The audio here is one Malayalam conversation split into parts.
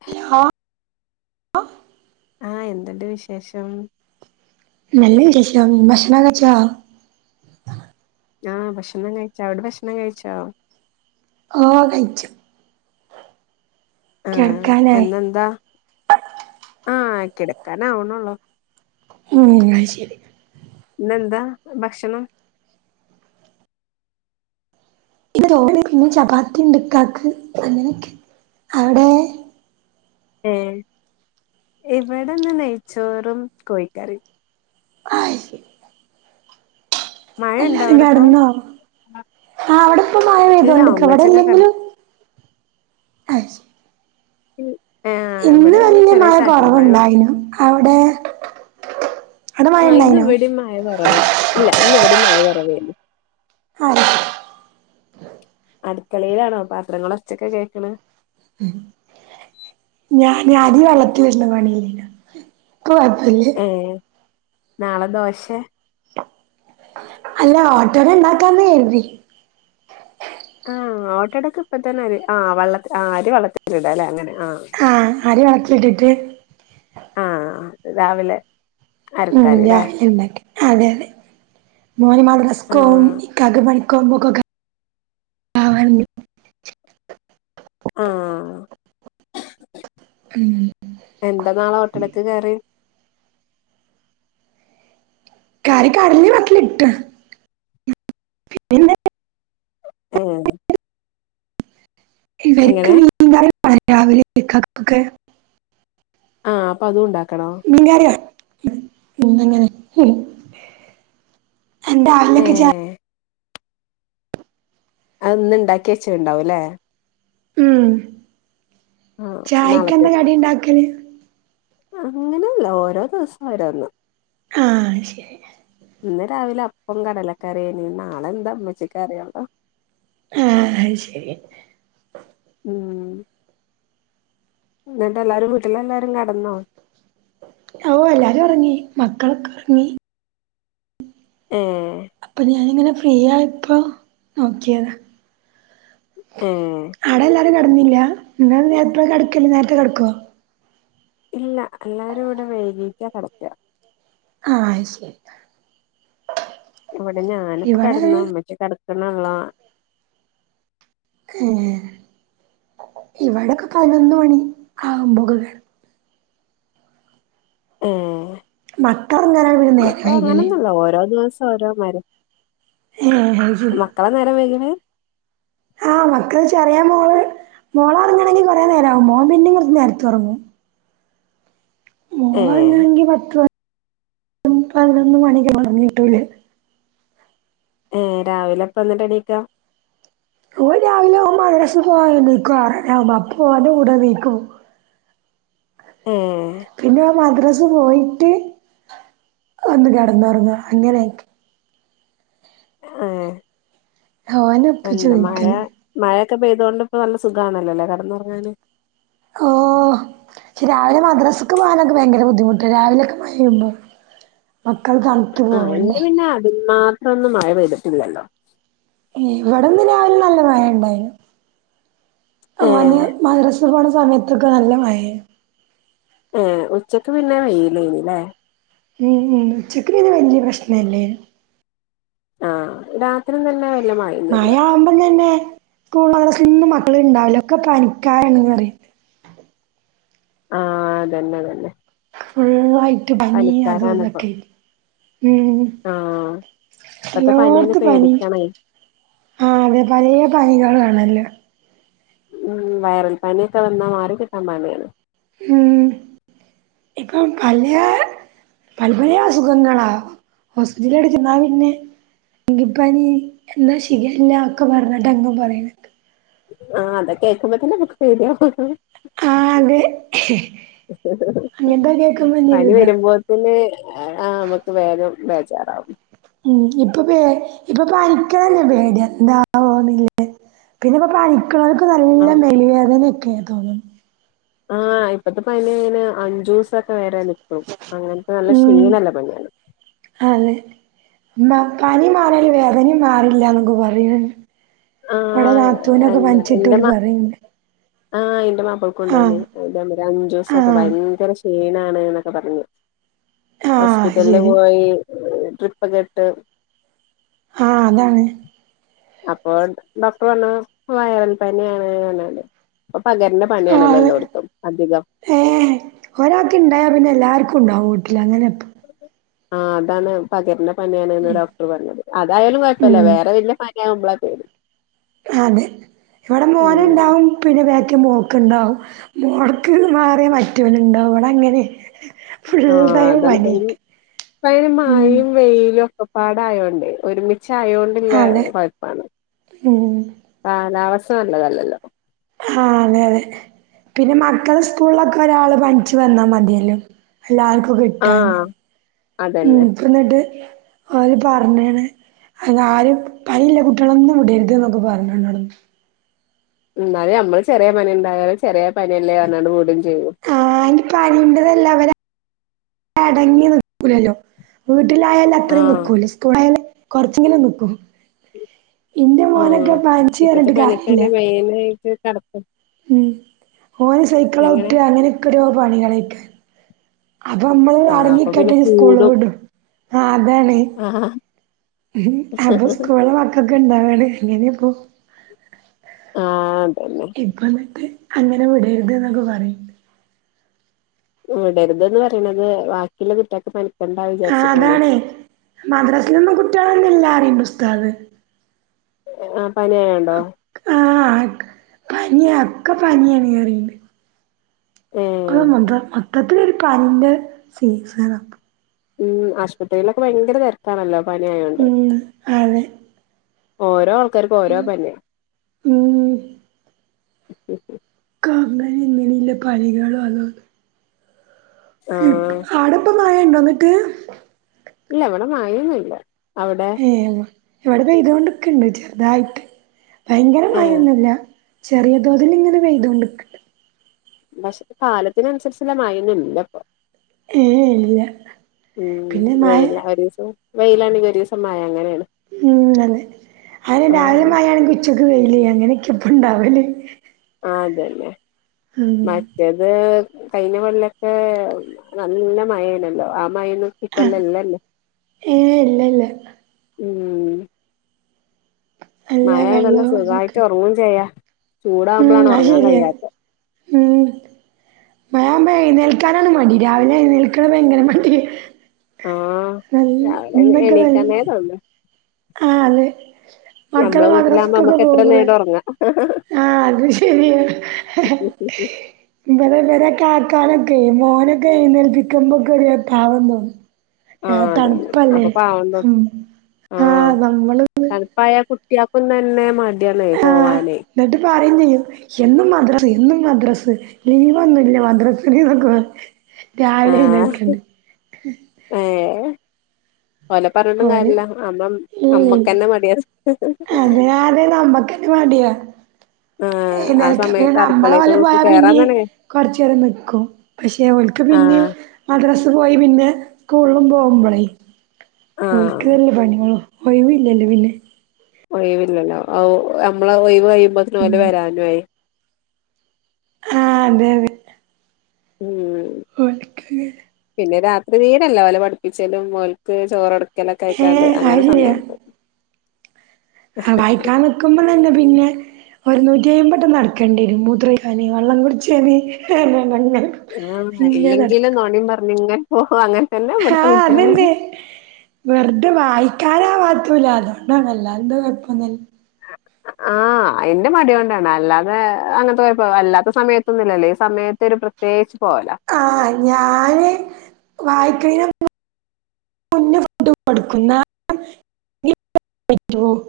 [inaudible] ആഹ് എന്തുണ്ട് വിശേഷം നല്ല വിശേഷം ഭക്ഷണം കഴ്ച്ചാ ആഹ് ഭക്ഷണം കഴിച്ച അവിടെ ഭക്ഷണം കഴിച്ചോ ഓഹ് കഴിച്ചു ആഹ് കിടക്കാനായി എന്നെന്താ ആഹ് കിടക്കാന ആവണള്ളോ ഉം അയ്ഷരി ന്നെന്താ ഭക്ഷണം [inaudible] പിന്നെ ചപാത്തി ഇണ്ട് ക്കക്ക് അങ്ങനെയക്കെ അവടെ ഏഹ് ഇവിടെന്ന് നെയ്ച്ചോറും കോഴിക്കറിം ആയി മഴുണ്ടാ അവിടെപ്പ ആഹ് അവിടെപ്പ ഇല്ല മായമേതുണ്ട്ക്ക് ഉമ്മച്ചിയൊക്കെ കട അവിടെല്ലെങ്കിലും [inaudible] ഇവിടെ ഇന്ന് ഇങ്ങനെ വല്ല്യ ചെറിയ മഴ ചാറ്റൽ മഴയുള്ളൂ കുറവുണ്ടായിനു അവിടെ അവിടെ മഴ ആഹ് ഇന്ന് ഉണ്ടായിനോ ഇവടിം മായ കുറവ ഇല്ല ഇന്ന് ഇവടിം മയ കൊറവേന്ന് ആഹ് അടുക്കളേലാണോ പാത്രങ്ങളൾൊച്ചൊക്കെ കേൾക്കണ് ഉം ഞാൻ ആദ്യ വളത്തി വരണ പണിയലില്ല. നെക്ക് കൊഴപ്പല്ലേ? ഏ നാളെ ദോശ അല്ല ഓട്ടോഡ ഉണ്ടാക്കാന്ന് കരുതി ആഹ ഓട്ടടക്ക ഇപ്പ തന്നെ അ ആ വള്ള ആ അരി വള്ളത്തി ഇടല്ലേ അങ്ങനെ ആ് ആഹ അരി വെള്ളത്തിലിറ്റിട്ട് ആഹ രാവിലെ ഉ അരക്കാന്ല്ലേ രാവിലെ ഉണ്ടാക്കെ അതെ മോൻ മുദ്രസ്ക് പോവും ആഹ് ഇക്കാക്ക് പണി പോവുമ്പോക്കെ പാവണ്ട് ആഹ ഉം എന്താ നാളെ ഓട്ടടക്ക് കറി കറിക്ക് കാടല വെള്ളത്തിക്ക് ഇട്ടുന്നു ഉ ഇവർക്ക് എങ്ങനെ നീന്താൽ പണ രാവിലെ ഇക്കക്ക് ആഹ അപ്പൊ അതും ഉണ്ടാക്കണോ നി കറിയന്നങ്ങനെ എന്റെറെ ആിലൊക്ക് ഏഹ് അത ഒന്ന് ഉണ്ടാക്കി വച്ച ഉണ്ടാവും അല്ലേ ഉം ആഹ് ചായ്ക്ക്െന്താ നാളത്തേക്ക് കടി ഉണ്ടാക്കല് അങ്ങനെയല്ല ഓരോ ദിവസം ഓരോന്ന് ആഹ ശരി ഇന്ന് രാവിലെ അപ്പം കടലക്കറിയന നാളെ എന്താ അമ്മച്ചക്ക്റിയള്ളോ ആഹ അത് ശരി ഉം എന്നിട്ട് എല്ലാരും വീട്ടില എല്ലാരും കടന്നോ ഓ എല്ലാരും ഒറങ്ങി മക്കളൊക്കെ ഒറങ്ങി ഏ അപ്പൊ ഞാനിങ്ങനെ ഫ്രീ ആയപ്പോ നോക്കിയതാ ഏ ആടെല്ലാരും കെടന്നില്ല ഇങ്ങളെനിപ്പയാ കിടക്കല് നേരത്തെ കെടക്കോ ഇല്ല എല്ലാവരുവിടെ വൈകീട്ടാ കെടക്ക ആ അയ്ശരി ഇവിടെ ഞാനിപ്പോ കെടന്നു മ്മച്ചി കിടക്ക്ന്നേയുള്ളൂ ഏ ഇവിടെക്കെ പതിനൊന്ന്മണി ആുകുമ്പോ കെ ഏ മക്കളൊറങ്ങാനാണ് പിന്നെ നേരം വൈകല് ഇവിടങ്ങനൊന്നില്ല ഓരോ ദിവസം ഓരോ മാതിരിയാ ഏ അത് ശരി എത്ര നേരം വൈകണ് ആ മക്കൾ ചെറിയ മോള് മോളൊറങ്ങണെങ്കിൽ കുറേ നേരാവും മോൻ പിന്നെ കുറച്ച്നേരെത്തെഉറങ്ങും ഏ കി പത്ത് മണി പന്ത്രണ്ട്മണി ഉറങ്ങികിട്ടുല [unintelligible] ഏ രാവിലെപ്പ എണീക്കാ ഓൻ രാവിലെ ഓൻ മദ്രസ്സപോകാനെണീക്കും ആറരാകുമ്പോ അപ്പോ ഓന്റെ കൂടെണീക്കും ഏ പിന്നെ ഓൻ മദ്രസ്സെപോയിട്ട് വന്ന് കെടന്നൊങ്ങാ അങ്ങനെയായിക്ക് ഏ ഓനെ ഒപ്പിച്ച് എന്ത് മഴ നിക്കല് മഴൊക്കെ പെയ്തോണ്ട് ഇപ്പോ നല്ല സുഖമാണല്ലോല്ലേ കിടന്നുറങ്ങാന് ഓ ച് മദ്രസ്സക്ക് പോകാനൊക്കെ ഭയങ്കര ബുദ്ധിമുട്ടാ രാവിലെയൊക്കെ മഴ പെയ്യുമ്പോ മക്കൾഅണ് ആ എന്റെ പിന്നെ അതിൽമാത്രൊന്നും മഴ പെയ്തിട്ടില്ലല്ലോ ഇവിടെന്ന് രാവിലെ നല്ല മഴ ഉണ്ടായിന് ഏ മദ്രസ്സപോണ സമയത്തൊക്കെ നല്ല മഴയാണ് ഏ ഉച്ചക്ക് പിന്നെ വെയിലേനില്ലേ മ് മ് ഉച്ചക്ക് പിന്നെ വല്യയ പ്രശ്നെല്ലേ ആഹ് രാത്രി നല്ലമയ മായാവുമ്പം തന്നെ സ്കൂളിലു മദ്രസ്സയിലൊന്നും മക്കളുണ്ടാവില്ല ഒക്കെ പനിക്കാരാണ് പറിം ആഹ് അതന്നെതന്നെ ഫുള്ളായിട്ടും പനിയതുതൊക്കെ മ് ആ ഇപ്പത്തെ പനിയന്നെ എല്ലോട്ത്തും പനിയാ പേടിക്കണേ ആഹ് അതെ പലേപനികളാണല്ലൊ മ് വയറൽപനിയൊക്കെ വന്നാൽ മാറികിട്ടാൻ പണിയാണ് മ് ഇപ്പം പലേ പലേ പലേഅസുഖങ്ങളാ ഹോസ്പിറ്റലിചെന്നാപിന്നെ ഡെങ്കിപ്പനി എന്താ ശിഖല്ലാ ഒക്കെ പറഞ്ഞിട്ട് അങ്ങ് പറയണെ ആഹ് അതൊക്കേ കേൾക്കുമ്പഴേക്കും നമ്മക്ക് പേടിയാവാ ഹ് ഹ് ആഹ് അതെ അങ്ങനത്തെകേക്കുമ്പോ വലിയൊരിതാ പിന്നെ ആഹ് നമക്ക് വേഗം ബേജാറാവും മ് ഇപ്പൊ പേ ഇപ്പൊ പനിക്ക്ണെന്നെ പേടിയാ എന്താവോന്നില്ലേ പിന്നെ ഇപ്പോൾ പനിക്ക്ണൊൽക്ക് ആ നല്ല മെയ്ൽ വേദനയൊക്കെയ തോന്നു ആഹ് ഇപ്പത്തെ പനി അയിന് അഞ്ചുസൊക്കെ വരെ നിക്കും അങ്ങൻത്തെ നല്ല ഉം ക്ഷീണല്ലെ പനിയാണ് അതെ ന്നാ പനിമാറിയാൽ വേദനയും മാറില്ല എന്നൊക്കെ പറയിണ് ഇവടെ ആഹ് നാത്തൂനൊക്കെ എന്താ പനിച്ചിട്ട് എന്റെ ഓല് മാ പറിയിണ്ട് ആഹ് ഇന്റെ മാപ്പൾക്കുണ്ടായിനി ഇതേമായിരി അഞ്ചോസൊക്കെ ആഹ് ഭയങ്കര ക്ഷീണാണ് എന്നൊക്കെ പറ ഞ്ഞ് ആഹ് ഹോസ്പിറ്റലില് ശരി പോയി ട്രിപ്പൊെക്കെ ഇട്ട് ആഹ് അതാണ് അപ്പോ ഡോക്ടറ്പറഞ്ഞ് വയറൽപ്പനിയാണ് പറഞ്ഞാണ്ട് ഇപ്പോ പകര്ന്ന പണിയാണല്ലോ എല്ലോയിടത്തും അധികം ഏഹ ഒരാൾക്ക് ഉണ്ടായ പിന്നെ എല്ലാർക്കും ഉണ്ടാവും വീട്ടില അങ്ങനെയൊക്കെ ആഹ് അതാണ് പകര്ന പനിയാണ്ന്ന് ഡോക്ടർ പറഞ്ഞത് അതായാലും കൊഴപ്പല്ല ഉം വേറെ വല്ല ക്യ ആവുമ്പള പേടി അഹ് അതെ ഇവിടെ ഉം മോനുണ്ടാവും പിന്നെ ബാക്കി മോക്ക്ണ്ടാവും മോൾക്ക് മാറിയ മറ്റൊനുണ്ടാവും ഇവടെ അങ്ങനെ ഫുൾ ആഹ് ടൈം അതാണ് പേടി പനിയേക്കാ പ്പതിന് ഉം മയയും വെയിലും ഒക്കെ പാടായോണ്ടേ ഒരുമിച്ചയോണ്ടില്ല അതെ കൊയപ്പാണ് ഉം കാലവസ്ഥ നല്ലതല്ലല്ലോ ആഹ് അതെ അതെ പിന്നെ മക്കളെ സ്കൂളിലൊക്കെ ഒരാള് പനിച്ചു വന്നാ മതിയല്ലോ എല്ല ആർക്കും ആ കിട്ടാൻ ഉം അതന്നെ ഇപ്പന്നട്ട് ഓല് പറഞ്ഞ്ണ് അല്ലആരും പനില്ല കുട്ടികളൊന്നും വിടരുത് എന്നൊക്കെ പറഞ്ഞ് ണൗട്ന്ന് ന്നാലും നമ്മള് ചെറിയ പനിണ്ടായാലും ചെറിയ പനിയല്ലേ പറഞ്ഞാണ്ട് വിടുകയും ചെയ്യൂ ആഹ് പനിണ്ടതല്ല അവര അടങ്ങി നിക്കൂലല്ലോ വീട്ടിലായാല ആ അത്രയും നിക്കൂല സ്കൂളിയാല് കൊറച്ചങ്ങനെ നിക്കും ഇന്റെ ആ മോനൊക്കെ പനിച്ച്ന്ന് ഇപ്പത്തെ പറഞ്ഞിട്ട് കാര്യല്ല [unintelligible] ഉം ഓന് എങ്ങനെ സൈക്ലാവുട്ടിയ അങ്ങനെയൊക്കെ ഒരൊ പണിയാണെനിക്ക് അപ്പൊ നമ്മള് ആ അപ്പൊ പിന്നെ അറഞ്ഞിട്ടിട്ട് സ്കൂള് വിടും ആഹ് അതാണ് ആഹ് ആഹ് ഉം അപ്പൊ സ്കൂള് മക്കൊക്കെ ഇണ്ടാവാണ് എങ്ങനെയ ഇപ്പോ ആഹ് അതന്നെ ഇപ്പ ന്നിട്ട് അങ്ങനെ വിടരുത് എന്നൊക്കെ പറയും വിടരുതന്ന് പറയണത് ബാക്കിയുള്ള കുട്ട്യൾക്ക് പനി ആഹ് അതാണ് മദ്രാസൽന്നും കുട്ടികളൊന്നും ഇല്ലെന്ന് പറയണ്ട ഉസ്താദ് ആഹ് പനീയായണ്ടോ ആഹ് പനിയ ഒക്കെ പനിയാണ് പറിയണ്ട് ഏ ഇപ്പ മൊത്തത്തില ഒരു പനിന്റ സീസണ ഉം ആശുപത്രിയിലൊക്കെ ഭയങ്കര തിരക്കാനല്ലോ പനിയ ആയോണ്ട് ഉം അതെ ഓരോ ആൾക്കാർക്കും ഓരോ പനിയ ഉം [unintelligible] അങ്ങനിം ഇങ്ങനി കളികള അതാണ് ആ ആടപ്പം മഴയുണ്ടോ എന്നിട്ട് ഇല്ല ഇവിടെ മഴയൊന്നും ഇല്ല അവിടെ ഇവിടെ പെയ്തോണ്ടൊക്കെ ഇണ്ട് ചെറുതായിട്ട് ഭയങ്കര ഏ മഴൊന്നുംല്ല ചെറിയ തോതിൽ ഇങ്ങനെ പെയ്ത കൊണ്ട്ക്കണ്ട് പക്ഷെ കാലത്തിന് അനുസരിച്ചല്ല മഴയൊന്നും ഇല്ല ഇപ്പോൾ ഏഹ് ഇല്ല ഉം പിന്നെ മഴ വെയില ഒരു ദിവസം വെയിലാണങ്കിൽ ഒരുസം മയ അങ്ങനെയാണ് ഉം അതെ അത് ആ രാവിലെ മഴയാണെങ്കിൽ ഉച്ചക്ക് വെയില അങ്ങനെയൊക്കെ ഇപ്പ ഇണ്ടാവല് ആഹ് അതന്നെ ഉം മഴ മറ്റേത് കഴിഞ്ഞ കൊല്ലൊക്കെ നല്ല മഴണല്ലോ ആഹ് മഴേന്നും ഈ ആഹ് കൊല്ലം ഇല്ലല്ലോ ഏഹ് ഇല്ല ഇല്ല ഉം നല്ല മഴെയാണെങ്കി വെള്ളവും സുഖമായിട്ട് അതൊക്കെ ഉറങ്ങും ചെയ്യ ഉം ചൂടാവുമ്പോഴാണ് അത് ഉറങ്ങാൻ ശരിയാ കഴിയാത്ത മയയാകുമ്പ എഴുന്നേൽക്കാനാണ് മടി രാവിലെ എഴുന്നേൽക്കണത് ഭയങ്കര മടി ആഹ് രാവിലെ നക്ക എണീക്കാനേ [unintelligible] തോന്നും ആഹ് അതെ മക്കൾ ഞമ്മളെ വീട്ടിലാകുമ്പോ മദ്രസക്കൊക്കെ നമ്മക്ക് പോകുമ്പോളേ [unintelligible] ആഹ് അത് ശരിയ ഇവടെ കാക്കാൻ ഒക്കെ മോനൊക്കെ എണീപ്പിക്കുമ്പോൾ ഒക്കെ ഒരു പാവം തോന്നും ആഹ് അതന്നെ തണുപ്പല്ലേ അപ്പൊ പാവം തോന്നും ഹം ആഹ് നമ്മള് തണുപ്പായ കുട്ടിയക്കും തന്നെ മടിയാണ് ആഹ് പോവാന് എന്നിട്ട് പറയുകയും ചെയ്യും എന്നും മദ്രസ് എന്നും മദ്രസ് ലീവൊന്നും ഇല്ല മദ്രസയിൽ എന്നു പറയും രാവിലെ ആഹ് എഴുന്നേൽക്കണ്ടേ ഏഹ് ഓലെ പറഞ്ഞിട്ടും ഓല് കാര്യല്ല അമ്മം ഇല്ലേ അമ്മക്കന്നെ മടിയാണ് അതിനാദ്യ നമ്മക്കന്നെ മടിയാ ഏഹ് ആ നക്ക പിന്നെ സമയത്ത് നമ്മളെ പോല അടുക്കളേക്കൊക്കെ പോയാ കേറാൻ പിന്നെ തന്നെ കുറച്ചേരം നിക്കും പക്ഷെ ഓൽക്ക് പിന്നെം ആഹ് മദ്രസ് പോയി പിന്നെ സ്കൂൾ പോകുമ്പളേ ആഹ് ഒലിക്കതല്ലേ പണികളോ ഒഴിവില്ലല്ലേ പിന്നെ ഒഴിവില്ലല്ലോ ഒ നമ്മള ഒഴിവ് കഴിയുമ്പത്ത്ന് ഓല് വരാനു ആയി ആഹ് അതെതെ ഉം ഓൾക്ക പിന്നെ രാത്രി തീരില്ല ഓലെ പഠിപ്പിച്ചലും ഓൽക്ക് ചോറ്ടക്കലൊക്കെ ആയിക്കാണ്ട് ഏഹ് അങ്ങനെ അത് സമയം പോവും ആഹ് വായിക്കാൻ നിക്കുമ്പളെ തന്നെ പിന്നെ ഒരു നൂറ്റി അയ്പട്ടം നടക്കേണ്ടിരും മൂത്രയിക്കാന് വള്ളം കുടിച്ചാന് ആഹ് ഇങ്ങനെ നടക്കും ഇല്ലെങ്കിലും നോണിയ പറഞ്ഞിങ്ങെനെ പോ അങ്ങനെ തന്നെ ഇവിടുത്തെ ആഹ് അത് കുട്ട്യാളും തന്നെ വെറത വായിക്കാനാ പറ്റൂല അതുകൊണ്ടാണ് അല്ലാതെ എന്താ കുഴപ്പമൊന്നുമില്ല ആഹ് ആഹ് അയിൻ്റെ മടി കൊണ്ടാണ് അല്ലാതെ അങ്ങനത്തെ കുഴപ്പം അല്ലാത്ത സമയത്തൊന്നുല്ലല്ലോ ഈ സമയത്ത് ഒരു പ്രത് തേച്ച്പോല ആ ഞാന് വായിക്കണിനൊന്നും മുന്ന കൊതു കൊടുക്കുന്ന പോ [unintelligible]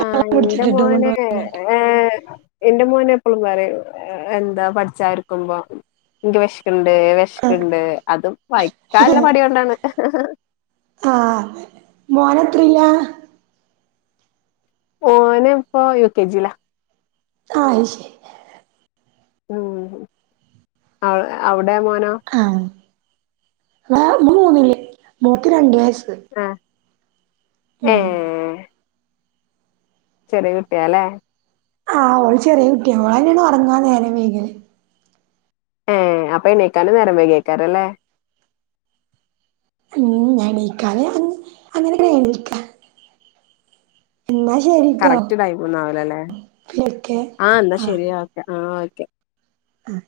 ആ ന്റെ മോന് കുടിച്ചിട്ടുണ്ടോന്നൊക്കെ ഏ ഇന്റെ മോന് എപ്പളും പറയും എന്താ പഠിച്ചാരിക്കുമ്പോ ൻക്ക് വെഷ്ക്ക്ണ്ട് വെഷ് പറയും ആഹ് ഷ്ക്ക്ണ്ട് അതും വയിക്കാല്ല മടിയൊണ്ടാണ് ആ മോനത്രീല ഓന് പ്പൊ യു കെ ജി ല ആ അയ്ശെ ഉം അവ് അവടെ മോനോ ആ വ മൂന്നിൽ മോക്ക് രണ്ട് വയസ്സ് ആഹ് ഏ ഉം ചെറിയ കുട്ടിയാലെ ആ ഓൾ ചെറിയ കുട്ടിയ ഓളന്നെണ് ഒറങ്ങാ നേരം വേഗല് ഏ അപ്പൊ എണിക്കാനും നേരം വെയ്കെക്കാരല്ലെ ഉം ഞ്ഞെണീക്കാതെ അങ്ങ് അങ്ങനെക്കെ ഞ്ഞെണീക്ക എന്നാ ശെരി കറക്റ്റ് ടൈമെന്നുആവുലലെ വിളിക്കേ ആ ന്നാ ആഹ് ശരി ഓക്കെ ആ ഓക്കെ ആഹ്